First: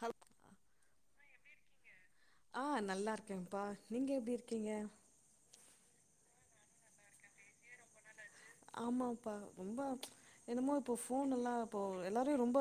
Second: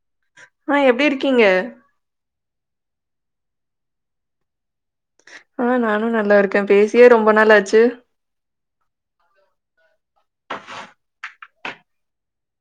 ஹல் ஆ எப்டி இருக்கீங்க ஆ நல்லா இருக்கேம்ப்பா நீங்க எப்டி இருக்கீங்க ஆ நானு நல்லா இருக்க பேசியே ரொம்ப நாாளாச்சு ஆமாப்பா ரொம்ப என்னமோ இப்ப ஃபோனெல்லா இப்போ எல்லாரையு ரொம்ப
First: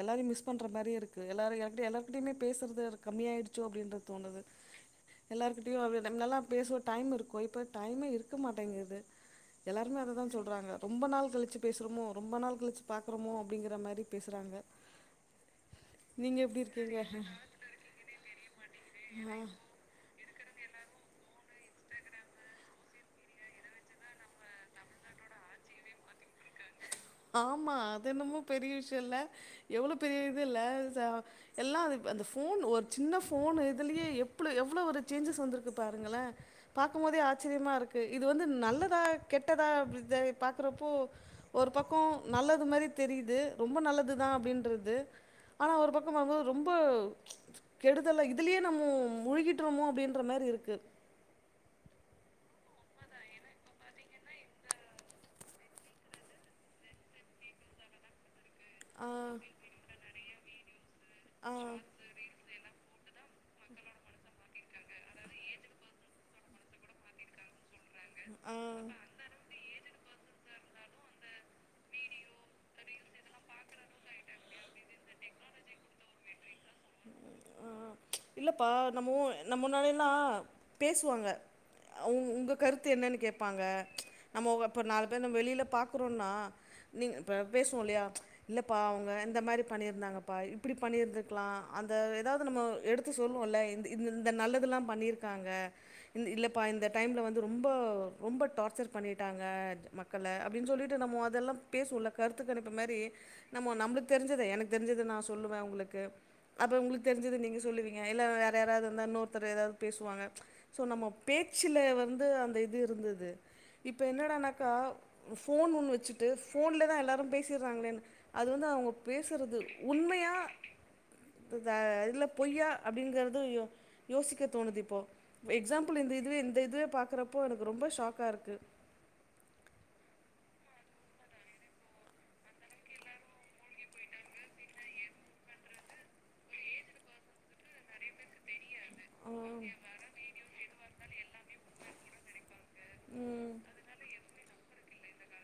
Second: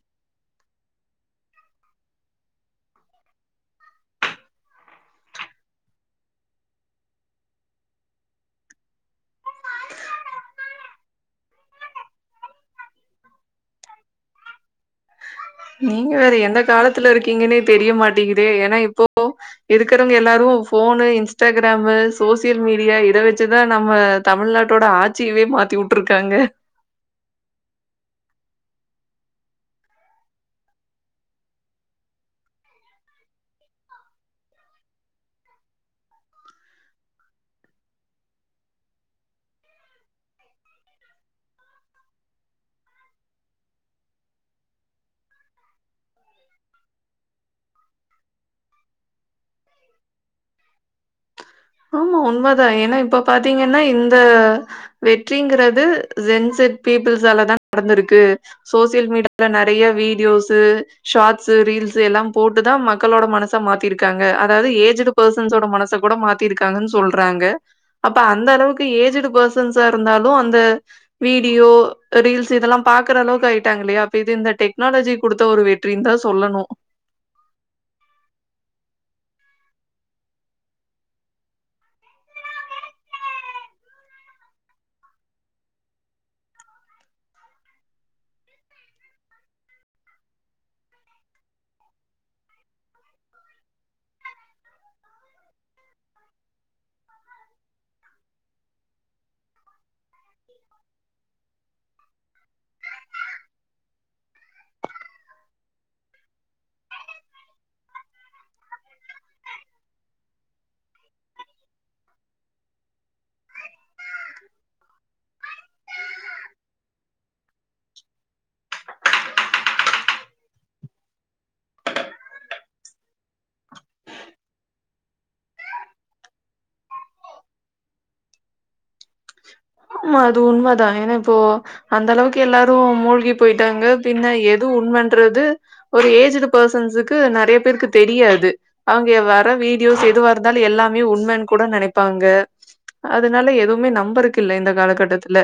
எல்லாரையு மிஸ் பண்ற மாரியே இருக்கு எல்லாரு யார்ட்டையு எல்லார்க்கிட்டயுமே பேசற்து கம்மியாய்டுச்சோ அப்டின்தா தோணுது எல்லார்க்கிட்டயு நம் நல்லா பேசுவோ டைம் இருக்கு இப்ப டைமே இருக்க மாட்டேங்கிது எல்லாருமே அததா சொல்றாங்க ரொம்ப நாள் கழிச்சு பேசுறோமோ ரொம்ப நாள் கழிச்சு பாக்குறோமோ அப்டிங்கிற மாரி பேசுறாங்க நீங்க வேற எந்த எப்டி காலத்துல இருக்கீங்க இருக்கீங்கன்னே தெரியமாட்டேங்கிதே ஏன்னா இப்போ இருக்குறவங்க எல்லா ரு ஃபோனு இன்ஸ்டாகிராமு சோசியல் மீடியா இத வச்சுதா நம்ம தமிழ்நாட்டோட ஆட்சியவே மாத்தி உட்ருக்காங்க ஆமா அது என்னமோ பெரிய விஷயொல்ல எவ்ளோ பெரிய இதுல்ல ச எல்லா அது அந்த ஃபோன் ஒரு சின்ன ஃபோனு இதுலயே எப்ளோ எவ்ளோ ஒரு சேஞ்சஸ் வந்துருக்கு பாருங்களே பாக்கும் போதே ஆச்சரியமா இருக்கு இது வந்து நல்லதா கெட்டதா [unintelligible] பாக்குறப்போ ஒரு பக் கொ நல்லது மாரி தெரியுது ரொம்ப நல்லது தா அப்டின்றது ஆனா ஒரு பக்கம் பாம்போது ரொம்பொ கெடுதல இதுலயே நம்மோ மூழகிட்ரோமோ அப்டின்ற மாரி இருக்கு ஆமா உண்மதா ஏன்னா இப்ப பாத்தீங்கன்னா இந்த வெற்றிங்குறது ஜென்செட் பீப்புள்ஸாலதா நடந்துருக்கு ஆ, சோசியல் மீடியால நறைய வீடியோஸ் து ஆ, ஷாட்ஸு ரீல்ஸு எல்லாம் போட்டுதா மக்களோட மன ச மாத்திருக்காங்க அதாவ்து ஏஜிடு பர்சன்ஸோட மனச கூட மாத்தி திருக்காங்கன் சொல்றாங்க அப்ப அந்த ஆ. அளவுக்கு ஏஜிட் பர்சன்ஸா இருந்தாலு ஒ அந்த வீடியோ ரீல்ஸ் இதெல்லா பாக்குற அளவுக்கு ஆயிட்டாங்க இல்லையா அப்ப இது இந்த டெக்னாலஜி குடுத்த ஒரு வெற்றின் தா சொல்லணு ஆஹ இல்லப்பா நம்ம நம்ம முன்னாடியல்லா பேசுவாங்க உங்க கருத்து என்னன்னு கேப்பாங்க நம்ம இப்ப நாலு பேர் நம்ம வெளியில பாக்குறோனா நீங் இப்ப பேசுவோ இல்லையா இல்லப்பா அவுங்க இந்த மாதிரி பண்ணியிருந்தாங்கப்பா இப்பிடி பண்ணியிருந்திருக்கலா அந்த எதாவது நம்ம எடுத்து சொல்லுவோல்ல இந்த இந்த இந்த நல்லதெல்லா பண்ணியிருக்காங்க இந்த இல்லைப்பா இந்த டைமுல வந்து ரொம்ப ரொம்ப டார்ச்சர் பண்ணிட்டாங்க மக்கள அப்டின்னு சொல்லிட்டு நம்ம அதெல்லா பேசுவோல கருத்து கணிப்பு மேரி நம்ம நம்ளுக்கு தெரிஞ்சதே எனக்கு தெரிஞ்சது நா சொல்லுவே உங்களுக்கு அப்போ உங்களுக்கு தெரிஞ்சது நீங்கள் சொல்லுவீங்க எல்ல வேற யாராவது வந்தா இன்னொருத்தர் எதாவது பேசுவாங்க சே நம்ம பேச்சில் வந்து அந்த இது இருந்தது இப்போ என்னடானாக்கா ஃபோனுன்னு வச்சுட்டு ஃபோன்லே தா எல்லாரு பேசிடுறாங்களேன்னு அது வந்து அவங்க பேசுறது உண்மையா த்துத இதுல பொய்யா அப்டிங்கறது யோ யோசிக்க தோணுது இப்போ எக்ஸாம்பிள் இந்த இதுவே இந்த இதுவே பாக்கறப்போ எனக்கு ரொம்ப ஷாக்காருக்கு ஆமா அது உண்ம தா ஏனா இப்போ அந்த அளவுக்கு எல்லாரும் மூழ்கி போயிட்டாங்க பின்ன எது உண்மன்றது ஒரு ஏஜ்டு பர்சன்ஸுக்கு நறைய பேருக்கு தெரியாது அவங்க வர வீடியோஸ் எதுவாக இருந்தாலு எல்லா உண்மென்னு கூட நெனைப்பாங்க அதனால எதுவுமே நம்பருக்கு இந்த காலகட்டத்துல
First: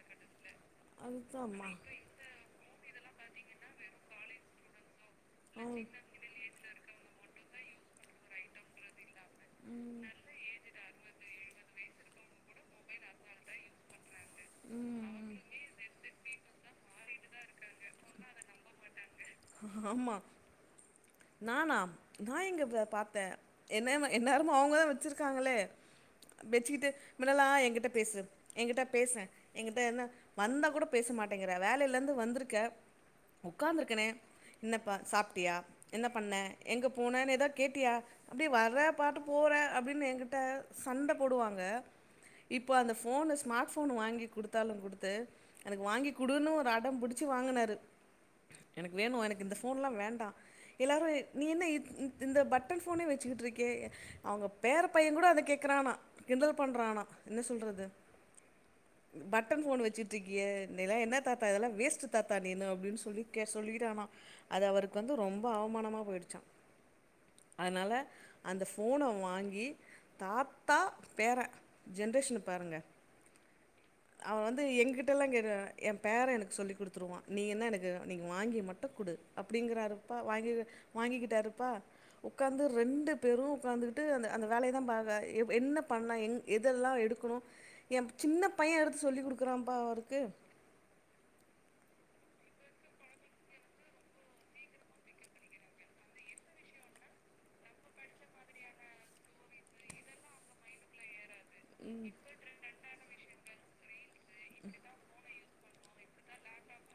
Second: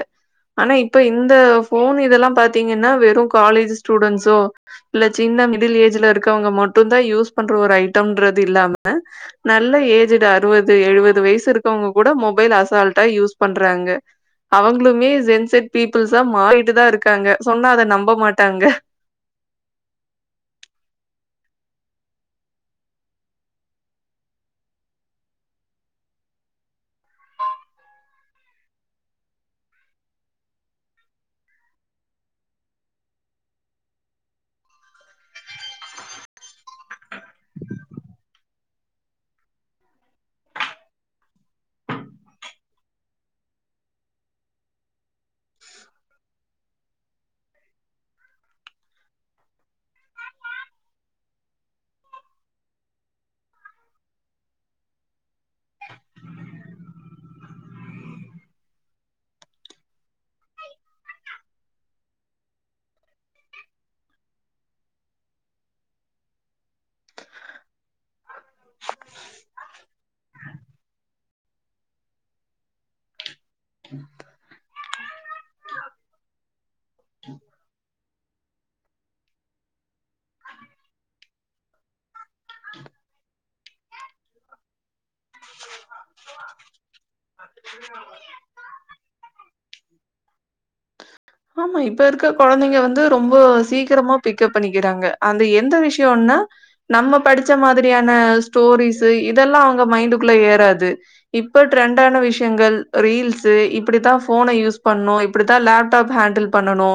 ஆனா இப்ப இந்த அதுதான்மா ஃபோன் இதெல்லா பாத்தீங்கன்னா வெறு காலேஜ் ஸ்டூடெண்ட்ஸோ இல்ல சின்ன மிடில் ஏஜ்ல இருக்கவங்க மட்டு தா யூஸ் பண்ற ஒரு ஐட்டம்ன்றது இல்லாம நல்ல ஏஜ்டு அறுபது எழுபது வயசு இருக்கவங்க கூட மொபைல் அசால்டா யூஸ் பண் பண்றாங்க அவங்களுமே சென்சட் பீப்புள்ஸா மாறிட்டு தா இருக் இருக்காங்க சொன்ன அத நம்ப மாட்டாங்க ஆமாம் ஆமாம் நானா நா எங்க பாத்த என்ன என்னேரமு அவுங்கதா வெச்சிருக்காங்களே வெச்சுக்கிட்டு மின்னலா எங்கிட்ட பேசு எங்கிட்ட பேசே எங்கிட்ட என்ன வந்தா கூட பேச மாட்டேங்கிற வேலேலருந்து வந்துருக்க உட்காந்துருக்கனே இன்னப்பா சாப்ட்டியா என்ன பண்ண எங்க போனன்னு ஏதா கேட்டியா அப்டியே வர்ர பாட்டு போற அப்டின்னு எங்கிட்ட சண்ட போடுவாங்க இப்போ அந்த ஃபோனு ஸ்மார்ட் ஃபோனு வாங்கி குடுத்தாலு குடுத்த எனக்கு வாங்கி குடுன்னு ஒரு அடம் பிடிச்சி வாங்குனாரு எனக்கு வேணு எனக்கு இந்த ஃபோன்ல்லா வேண்டா எல்லாரு நீ என்ன இ-இ-இந்த பட்டன் ஃபோனே வெச்சுட்றுக்கீயே அவுங்க பேர பைய கூட அத கேக்கறானா கிண்டல் பண்றானா என்ன சொல்றது பட்டன் ஃபோன் வெச்சுட்றுக்கீயே நீயல்லா என்ன தாத்தா இதெல்லா வேஸ்ட்டு தாத்தா நீ என்ன அப்டின்னு சொல்லி கேக் சொல்லிட்டானா அது அவருக்கு வந்து ரொம்ப அவமானமா போயிடுச்சா அதனால அந்த ஃபோன வாங்கி தாத்தா பேர ஜென்ரேஷன்ன பாருங்க அவ வந்து எங்கிட்டலா [unintelligible] ஏ பேர எனக்கு சொல்லித்குடுத்துருவா நீ என்ன எனக்கு நீங்க வாங்கி மட்டும் குடு அப்டிங்கிறாருப்பா வாங்க வாங்கிக்கிட்டாருப்பா உட்காந்து ரெண்டு பேரு உட்காந்துகிட்டு அந்த அந்த வேலையதா பாக் எப் என்ன பண்ணலா எங் எதெல்லா எடுக்கணு என் சின்ன பைய எடுத்து சொல்லி் குடுக்குறாப்பா அவுருக்கு ஆமா இப்ப இருக்க கொழந்தைங்க வந்து ரொம்ப சீக்கிரமா பிக்கப் பண்ணிக்கிறாங்க அந்த எந்த விஷயம்னா நம்ம படிச்ச மாதிரியான ஸ்டோரிஸு இதெல்லா அவுங்க மைண்டுக்குள்ள ஏறது இப்போ ட்ரெண்ட்டான விஷயங்கள் ரீல்ஸு அப்புடிதா போன யூஸ் பண்ணணு இப்டித் த ஃலாப் ப்ப ஹேண்டில் பண்ணனு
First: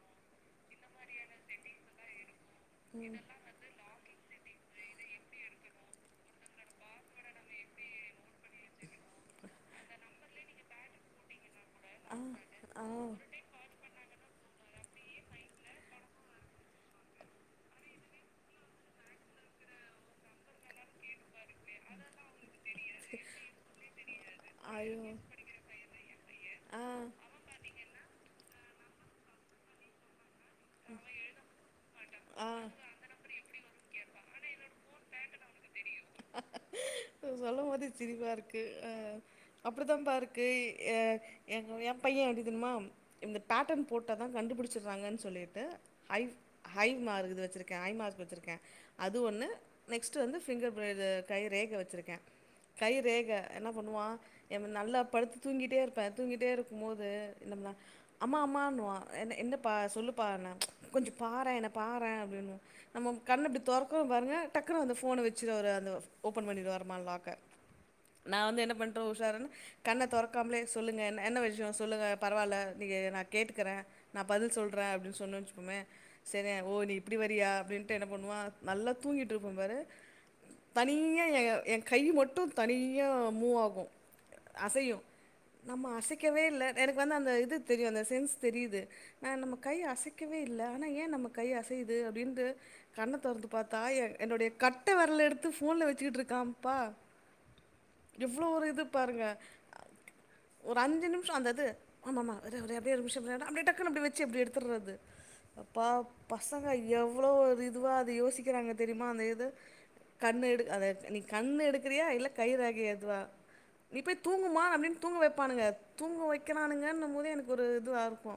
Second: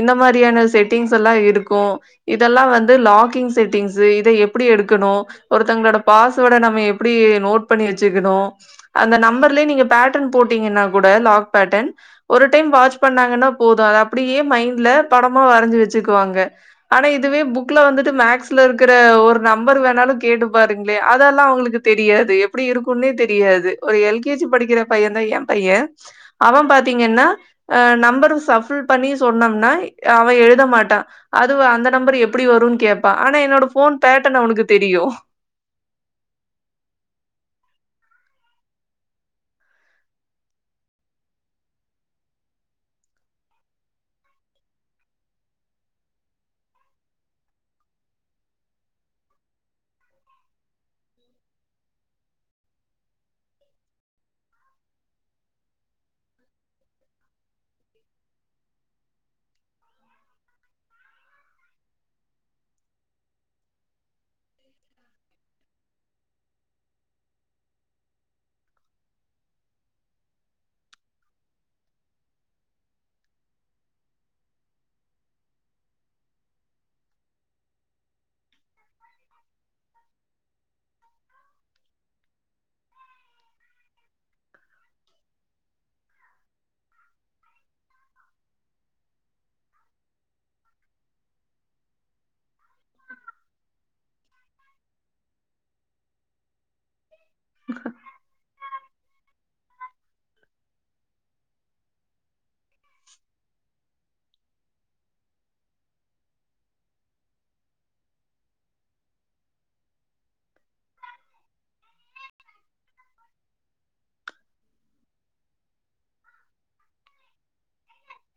இந்த மாரியான செட்டிங்ஸ் எல்லா இருக்கும் இதெல்லா வந்து லாக்கிங் செட்டிங்ஸு இத எப்புடி எடுக் க்கனு ஒருத்தங்களோட பாஸ்வேர்ட நம்ம எப்டி நோட் பண்ணி வச்சுக்கணு அந்த நம்பர்ல நீங்க பேட்டன் போட்டீங்கன்னா கூட லாக் பேட்டன் ஒரு டைம் ஆ வாச் பண்ணாங்கன்னா போதும் அது அப்டியே மைண்ட்ல படமா வரைஞ்சு வச்சுக்குவாங்க ஆனா இதுவே புக்ல வந்துட்டு மேக்ஸ்ல இருக்குற ஒரு நம்பர் வேணாலு கேட்டு பாரு அதெல்லா அவுங்களுக்கு தெரியாது எப்புடி இருக்குன்னே தெரியாது ஒரு எல் கேஜி படிக்கிற ஐயோ பையன்தா ஏ பையே அவன் ஆ பாத்தீங்கன்னா நம்பர் சஃபுல் பண்ணி சொன்னம்னா அவன் எழு ட மாட்டா அதுவு அந்த நம்பர் எப்டி வருனு கேப்பான் ஆனா என்னோட போன் பேட்டர்ன் அவனுக்கு தெரியு சிரிபா இருக்கு அஹ் அப்டிதா பா இருக்கு ஏ எங் எ பைய எப்டி தெர்மா இந்த பேட்டர்ன் போட்டா தா கண்டுபுடிச்சிறாங்கன் சொல்லி து ஐவ் ஹை மாருகுது வச்சிருக்கே ஹை மார்க் வச்சிருக்கே அது ஒன்னு நெக்ஸ்ட்டு வந்து ஃபிங்கபிரி இது கை ரேக வச்சிருக்கே கைரேக என்ன பண்ணுவா என்ன நல்லா படுத்து தூங்கிட்டே இருப்பே தூங்கிட்டே இருக்கும் போது இந்தம்னா அம்மா அம்மானுவா என்ன என்னப்பா சொல்லுப் பானா கொஞ்சோ பாற என்ன பாற அப்டினு நம்ம கண்ண இப்டி தொறக்கவு பாருங்க டக்குனு அந்த ஃபோன வச்சு ஒரு அந்த ஓபன் பண்ணிடுவராமா‌ லாக்க நா வந்து என்ன பண்டோ‌ உஷாரன் கண்ண தொறக்காமலே சொல்லுங்க என் என்ன விஷயோ சொல்லுங்க பரவால நீங்க நா கேட்டுக்குற நா பதில் சொல்ற அப்டினு சொன்னு வச்சுப்போமே சரி ஓ நீ இப்டி வரியா அப்டின்ட்டு என்ன பண்ணுவா நல்லா தூங்கிட்டுருப்போ பாரு தனியா எ என் கை மட்டு தனியா மூவாகு அசையு நம்ம அசைக்கவே இல்ல எனக்கு வந்து அந்த இது தெரியு அந்த சென்ஸ் தெரியிது நா நம்ம கை அசைக் கவே இல்ல ஆனா ஏன் நம்ம கை அசையிது அப்டின்ட்டு கண்ண தொறந்து பாத்தா எ என்னுடைய கட்ட வெரல எடுத்து ஃபோன்ல வச்சிகிட்டுருக்காம் ப்பா எவ்ளோ ஒரு இதுப் பாருங்க ஒரு அஞ்சு நிமிஷோ அந்தது ஆமாமா அத அத அப்டியே ஒரு நிமிஷ இருடா அப்டியே டக்குனு அப்டி வச்சி எப்டி எடுத்துறது அப்பா பசங்க எவ்வளோ ஒரு இதுவா அது யோசிக்கிறாங்க தெரியுமா அந்த இது கண்ணு எடு அத நீ கண்ணு எடுக்குறியா இல்ல கை ரேக எதுவா நீ போய் தூங்குமா அப்டின் தூங்க வெப்பானுங்க தூங்க வெக்கிறானுங்கன்னும் போது எனக்கு ஒரு இதுவாருக்கு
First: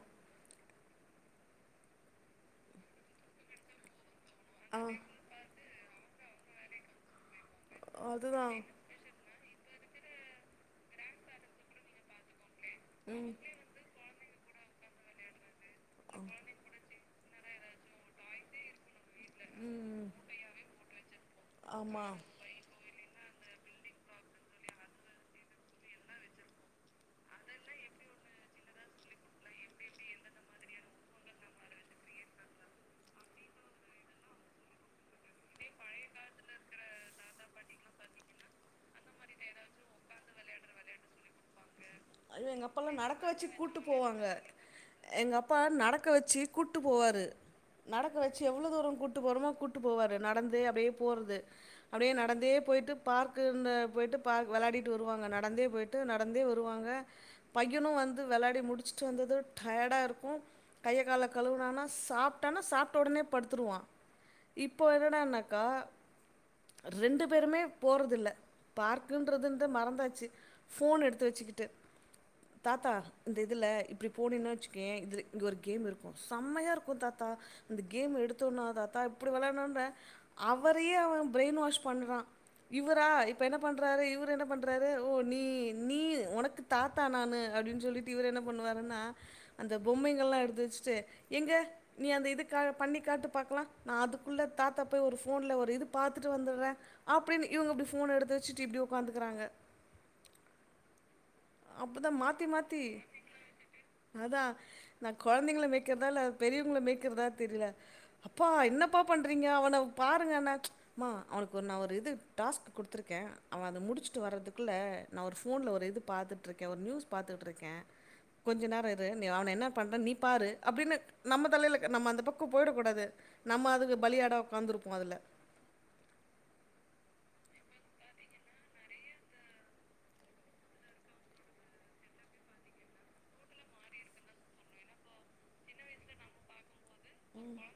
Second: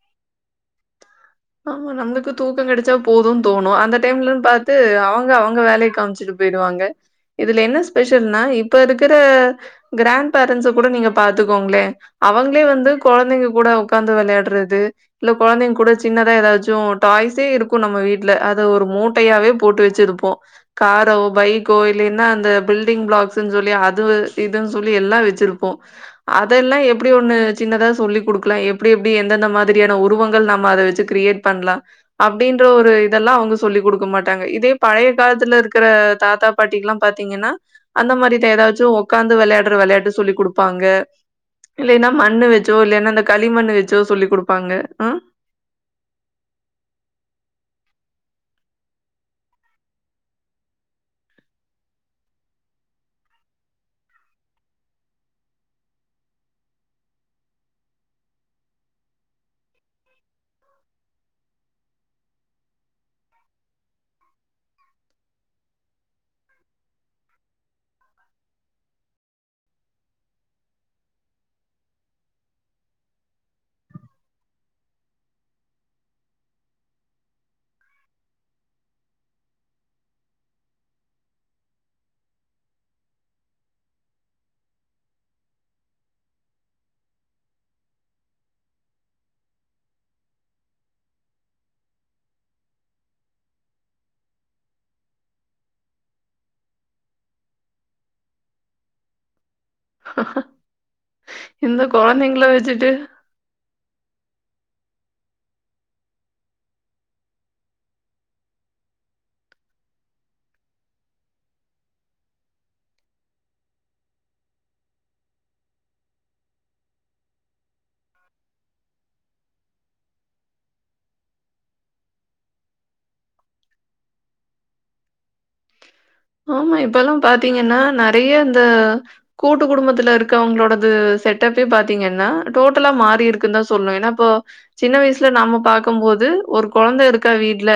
ஆமா நம்ளுக்கு தூக்கம் கெடைச்சா போதுன் தோணு அந்த டைம்லன் பாத்து ஆ அவங்க அவங்க வேலை காம்ச்சிட்டு பேய்டுவாங்க இதுல என்ன ஸ்பெஷல்னா அதுதான் இப்ப இருக்குற கிராண்ட் பேரண்ட்ஸ கூட நீங்க பாத்துக்கோங்களே அவங் க்லே வந்து கொழந்தைங்க கூட ஒக்காந்து வெளையாட் டுறது இல்ல கொழந்தைங் கூ சின்னதா ஏதாச்சு டாய்ஸே இருக்கு நம்ம வீட்ல அத ஒரு மூட் யாவே போட்டு வச்சிருப்போ காரோ பைக்கோ ஆமாம் இல்லின்னா அந்த பில்டிங் ப்ளாக்ஸ் துன் சொல்லி அதுவ இதுன் சொல்லி எல்லா வெச்சிருப்போ‌ அதெல்லா எப்டி ஒண்ணு சின்னதா சொல்லி கொடுக்கலா எப்டி எப்டி எந்தெந்த மாதிரியான உருவங்கள் நம்ம அத வெச்சி து கிரியேட் பண்லா அப்டின்ற ஒரு இதெல்லா அவங்க சொல்லி் கொடுக்க மாட்டாங்க இதே பழைய காலத்துல இருக்குற தாத்தா பாட்டிக்குலா பாத்தீங்கன்னா அந்த மாரிதா ஏதாச்சு உக்காந்து வெளையாடுற வெளையாட்டு சொல்லி் கொடுப்பாங்க இல்லன்னா மண்ணு ஐயோ எங்க வச்சோ அப்பாலாம் இல்லன்னா இந்த நடக்க வச்சு களி மண்ணு கூட்டு வச்சோ சொல்லி் கொடுப்பாங்க அஹ் க வச்சி கூட்டு போவாரு நடக்க வச்சி எவ்ளோ தூரோ‌ கூட்டு போறோமோ கூட்டு போவாரு நடந்தே அப்டியே போறது அப்டியே நடந்தே போய்ட்டு பார்க்குன்னன போயி்ட்டு பார்க் வெளாடிட்டு வருவாங்க நடந்தே போயி்ட்டு நடந்தே வருவாங்க பையனு வந்து வெளாடி முடிச்சிட்டு வந்தது டயர்டாருக்கு கைய கால கலுவுனானா சாப்ட்டானா சாப்ட்ட ஒடனே படுத்துருவா இப்போ என்னடானாக்கா ரெண்டு பேருமே போறற்தில்ல பார்க்குன்றதுந்து மறந்தாச்சி ஃபோன் எடுத்து வெச்சிக்கிட்டு தாத்தா இந்த இதுல இப்டி போனின்ன வச்சுக்கயே இதுல இங்க ஒரு கேம் இருக்கு செம்மையா இருக்கு தாத்தா இந்த கேம் எடுத்தோனா தாத்தா இப்டி வெளையாடனுன்ன அவரையே அவன் பிரெய்ன் வாஷ் பண்றா இவரா இப்ப என்ன பண்றாரு இவரு என்ன பண்றாரு ஓ நீ நீ ஒனக்கு தாத்தா நானு அப்டின் சொல்லிட்டு இவரு என்ன பண்ணுவாருன்னா அந்த பொம்மைகள்லா எடுத்து வச்சிட்டு எங்க நீ அந்த இது கா பண்ணி காட்டு பாக்கலா நா அதுக்குள்ள தாத்தா போய் ஒரு ஃபோன்ல ஒரு இது பாத்துட்டு வந்துடுற அப்டின்னு இவங்க அப்டி ஃபோன் எடுத்து வச்சிட்டு இப்டி ஒக்காந்துக்கறாங்க இந்த கொழந்தைங்கள வச்சிட்டு அதா நா கொழந்தைங்கள மேக்கறதா இல்ல பெரியவங்கள மேக்கறதா தெரில அப்பா என்னப்பா பண்றீங்க அவன பாருங்கண்ணா மா அவனுக்கு ஒரு நா ஒரு இது டாஸ்க் குடுத்துருக்கே அவ‌ அத முடிச்சிட்டு வர்றதுக்குள்ள நா ஒரு ஃபோன்ல ஒரு இது பாத்துட் ட்ருக்கே ஒரு நியூஸ் பாத்துகுட்ருக்கே கொஞ்ச நேரோ இரு நீ அவன என்ன பண்ற நீ பாரு அப்டினு நம்ம தலைல நம்ம அந்த பக்கோ போயிட கூடாது நம்ம அதுக்கு பலியாடா ஒக்காந்துருப்போ‌ அதுல ஆமா இப்போலா பாத்தீங்கன்னா நெறைய இந்த கூட்டு குடும்பத்துல இருக்கவங்களோடது செட்டப்பே பாத்தீங்கன்னா டோட்டலா மாறி இருக்குந்தா சொல்லு ஏன்னா இப்போ சின்ன வயசுல நாம்ம பாக்கும் போது ஒரு கொழந்த இருக்கா வீட்டுல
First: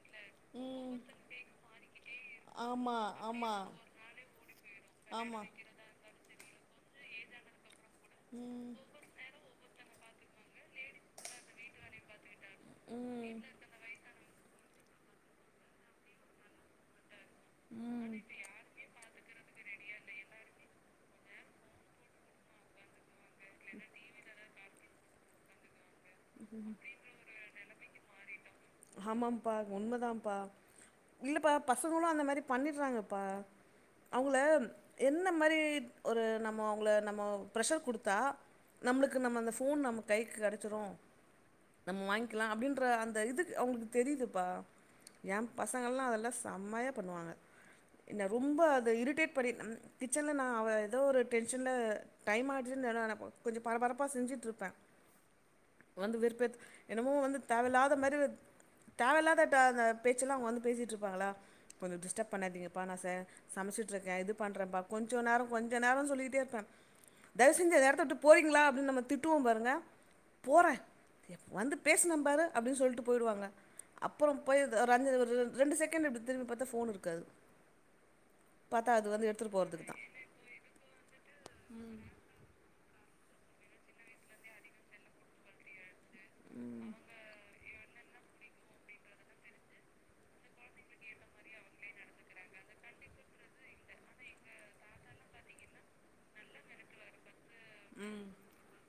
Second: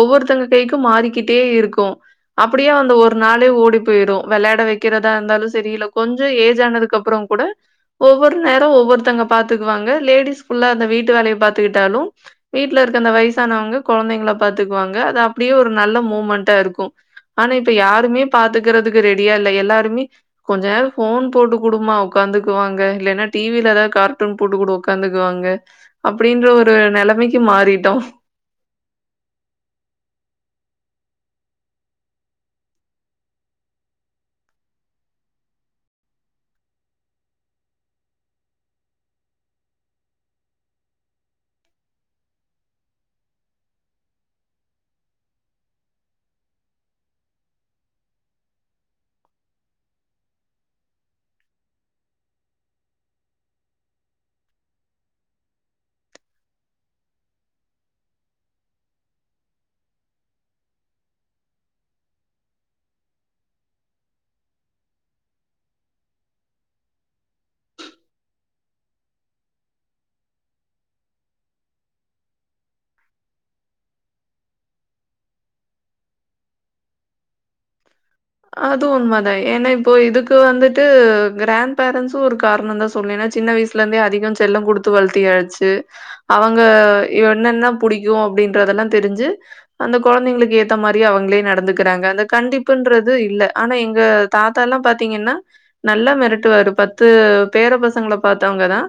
ஒவ்வொருத்தங்க கைக்கு ம் மாறிக்கிட்டே இருக்கு‌அப் ப்படியே அந்த ஆமா ஒரு நாளே ஆமா ஓடி போயிடு வெளாட ஆமா வெக்கிறதாந்தாலு சரி இல்ல கொஞ்சோ ஏஜ் ஆனது க்கு அப்புறம் கூட ஒவ்வொரு நேரோ ம் ஒவ்வொருத்தங்க பாத்துக்குவாங்க லேடிஸ் புள்ளா அந்த வீட்டு வேலைய பாத்துகிட்டாலு வீட்டுல இருக்க அந்த ம் வயசானவங்க கொழந்தைங்கள பாத் கத்துக்குவாங்க அது அப்டியே ஒரு நல்ல மூமெண்டா இருக்கும் ஆனா இப்ப யாருமே பாத்துக்குறதுக்கு ரெடியா இல்ல எல்லார் [unintelligible] கொஞ்ச நேரோ போன் போட்டு குடும்மா உக்காந்துக்குவாங்க இல்லேன்னா டிவில எதாது கார்டூன் போட்டு கூட உக்காந்துக்குவாங்க அப்டின்ற ஒரு நெலமைக்கி மாறிட்டோ ஆமாம்ப்பா உண்மதான்ப்பா இல்லப்பா பசங்களு அந்த மாரி பண்ணிட்றாங்கப்பா அவுங்கள என்ன மாரி ஒரு நம்ம அவுங்கள நம்மோ ப்ரஷர் குடுத்தா நம்பளுக்கு நம்ப அந்த போன் நம்ம கைக்கு கெடச்சுரும் நம்ம வாங்கிக்கலா அப்டின்ற அந்த இது அவுங்களுக்கு தெரியுதுப்பா ஏ பசங்கலா அதல்லா செமையா பண்ணுவாங்க என்ன ரொம்ப அத இரிட்டேட் பண்ணி கிச்சன்ல நா அவ எதோ ஒரு டென்ஷன்ல டைம் ஆயிடுச்சுனு வேற நெனைப்போ கொஞ்சோ பரபரப்பா செஞ்சிட்டுருப்பே வந்து வெறுப்பேத்து என்னமொ வந்து தேவயில்லாத மாரி வந் தேவயில்லாத ட அந்த பேச்செல்லா அவுங்க வந்து பேசிட்டு இருப்பாங்களா கொஞ்சோ டிஸ்டர்ப் பண்ணாதீங்கப்பா நா ச சமைச்சிட்ருக்கே இது பண்றன்பா கொஞ்ச நேரோ கொஞ்ச நேரோ சொல்லிக்கிட்டே இருப்பே தயவு செஞ்சு இந்த எடத்த விட்டு போறீங்களா அப்டின்னு நம்ப திட்டுவோ பாருங்க போறே வந்து பேசுனேபாரு அப்டின்னு சொல்ட்டு போயிடுவாங்க அப்பறோ போய் ஒரு அஞ்ச ஒரு ரெ ரெண்டு செகண்ட் இப்புடி திரும்பி பாத்தா போன் இருக்காது அது பாத்தா வந்து உண்மதா எடுத்துட்டு ஏன்னா போறதுக்கு தா இப்போ இதுக்கு வந்துட்டு கிராண்ட் கிராண்ட் பேரெண்ட்ஸு ஒரு காரணந்தா சொல்லனு ஏன்னா சின்ன வயசுல இருந்தே அதிகோ செல்லோ குடுத்து வளத்தியாச்சு அவங்க இவ என்னன்னா புடிக் கு அப்டின்றதெல்லா தெரிஞ்சு அந்த கொழந்தைங்களுக்கு ஏத்த மாரி அவுங்களே நடந்துக்குறாங்க அந்த கண்டிப்புன்றது இல்ல ஆனா எங்க தாத்தால்லா பாத்தீங்கன்னா நல்லா மெரட்டுவாரு பத்து பேர பசங்கள பாத்தவுங்கதா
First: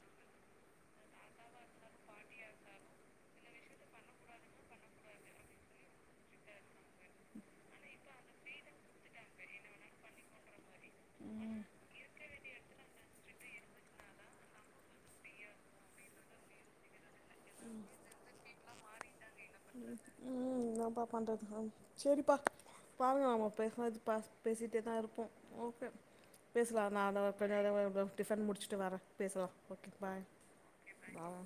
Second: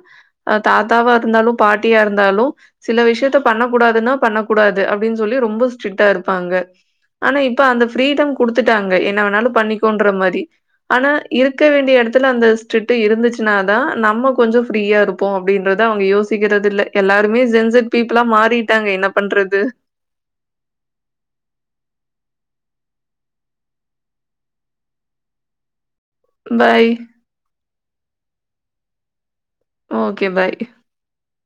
அ தாத்தாவா இருந்தாலு பாட்டியா இருந்தாலு சில விஷயத்த பண்ணக்க கூடாதுன்னா பண்ண கூடாது அப்டின்னு சொல்லி ரொம்ப ஸ்டிக்டா இருப்பாங்க ஆனா இப்ப அந்த ஃப்ரீடம் குடுத்துட்டாங்க என் என்ன வேன்னாலு பண்ணிக்கொன்ற மாரி ஆனா இருக்க வேண்டிய எடத்துல அந்த ஸ்டிக்டு இருந்துச்சுனாதா நம்ப கொஞ்சோ ப்ரியா இருப்போ அப்டின்றத அவுங்க யோசிக்கிறதில்ல எல்லாருமே ஜென்செட் பீப்பிள்ளா மாறிட்டாங்க என்ன பண்றது உம் என்னப்பா பண்றது செரிப்பா பாருங்க அவுங்கள பே பேசுனா பேசிட்டேதா இருப்போ ஓகே பேசலா பாய். நா [unintelligible] டிபன் முடிச்சுட்டு வரே பேசலாம் ஓகே பாய் ஓகே பாய்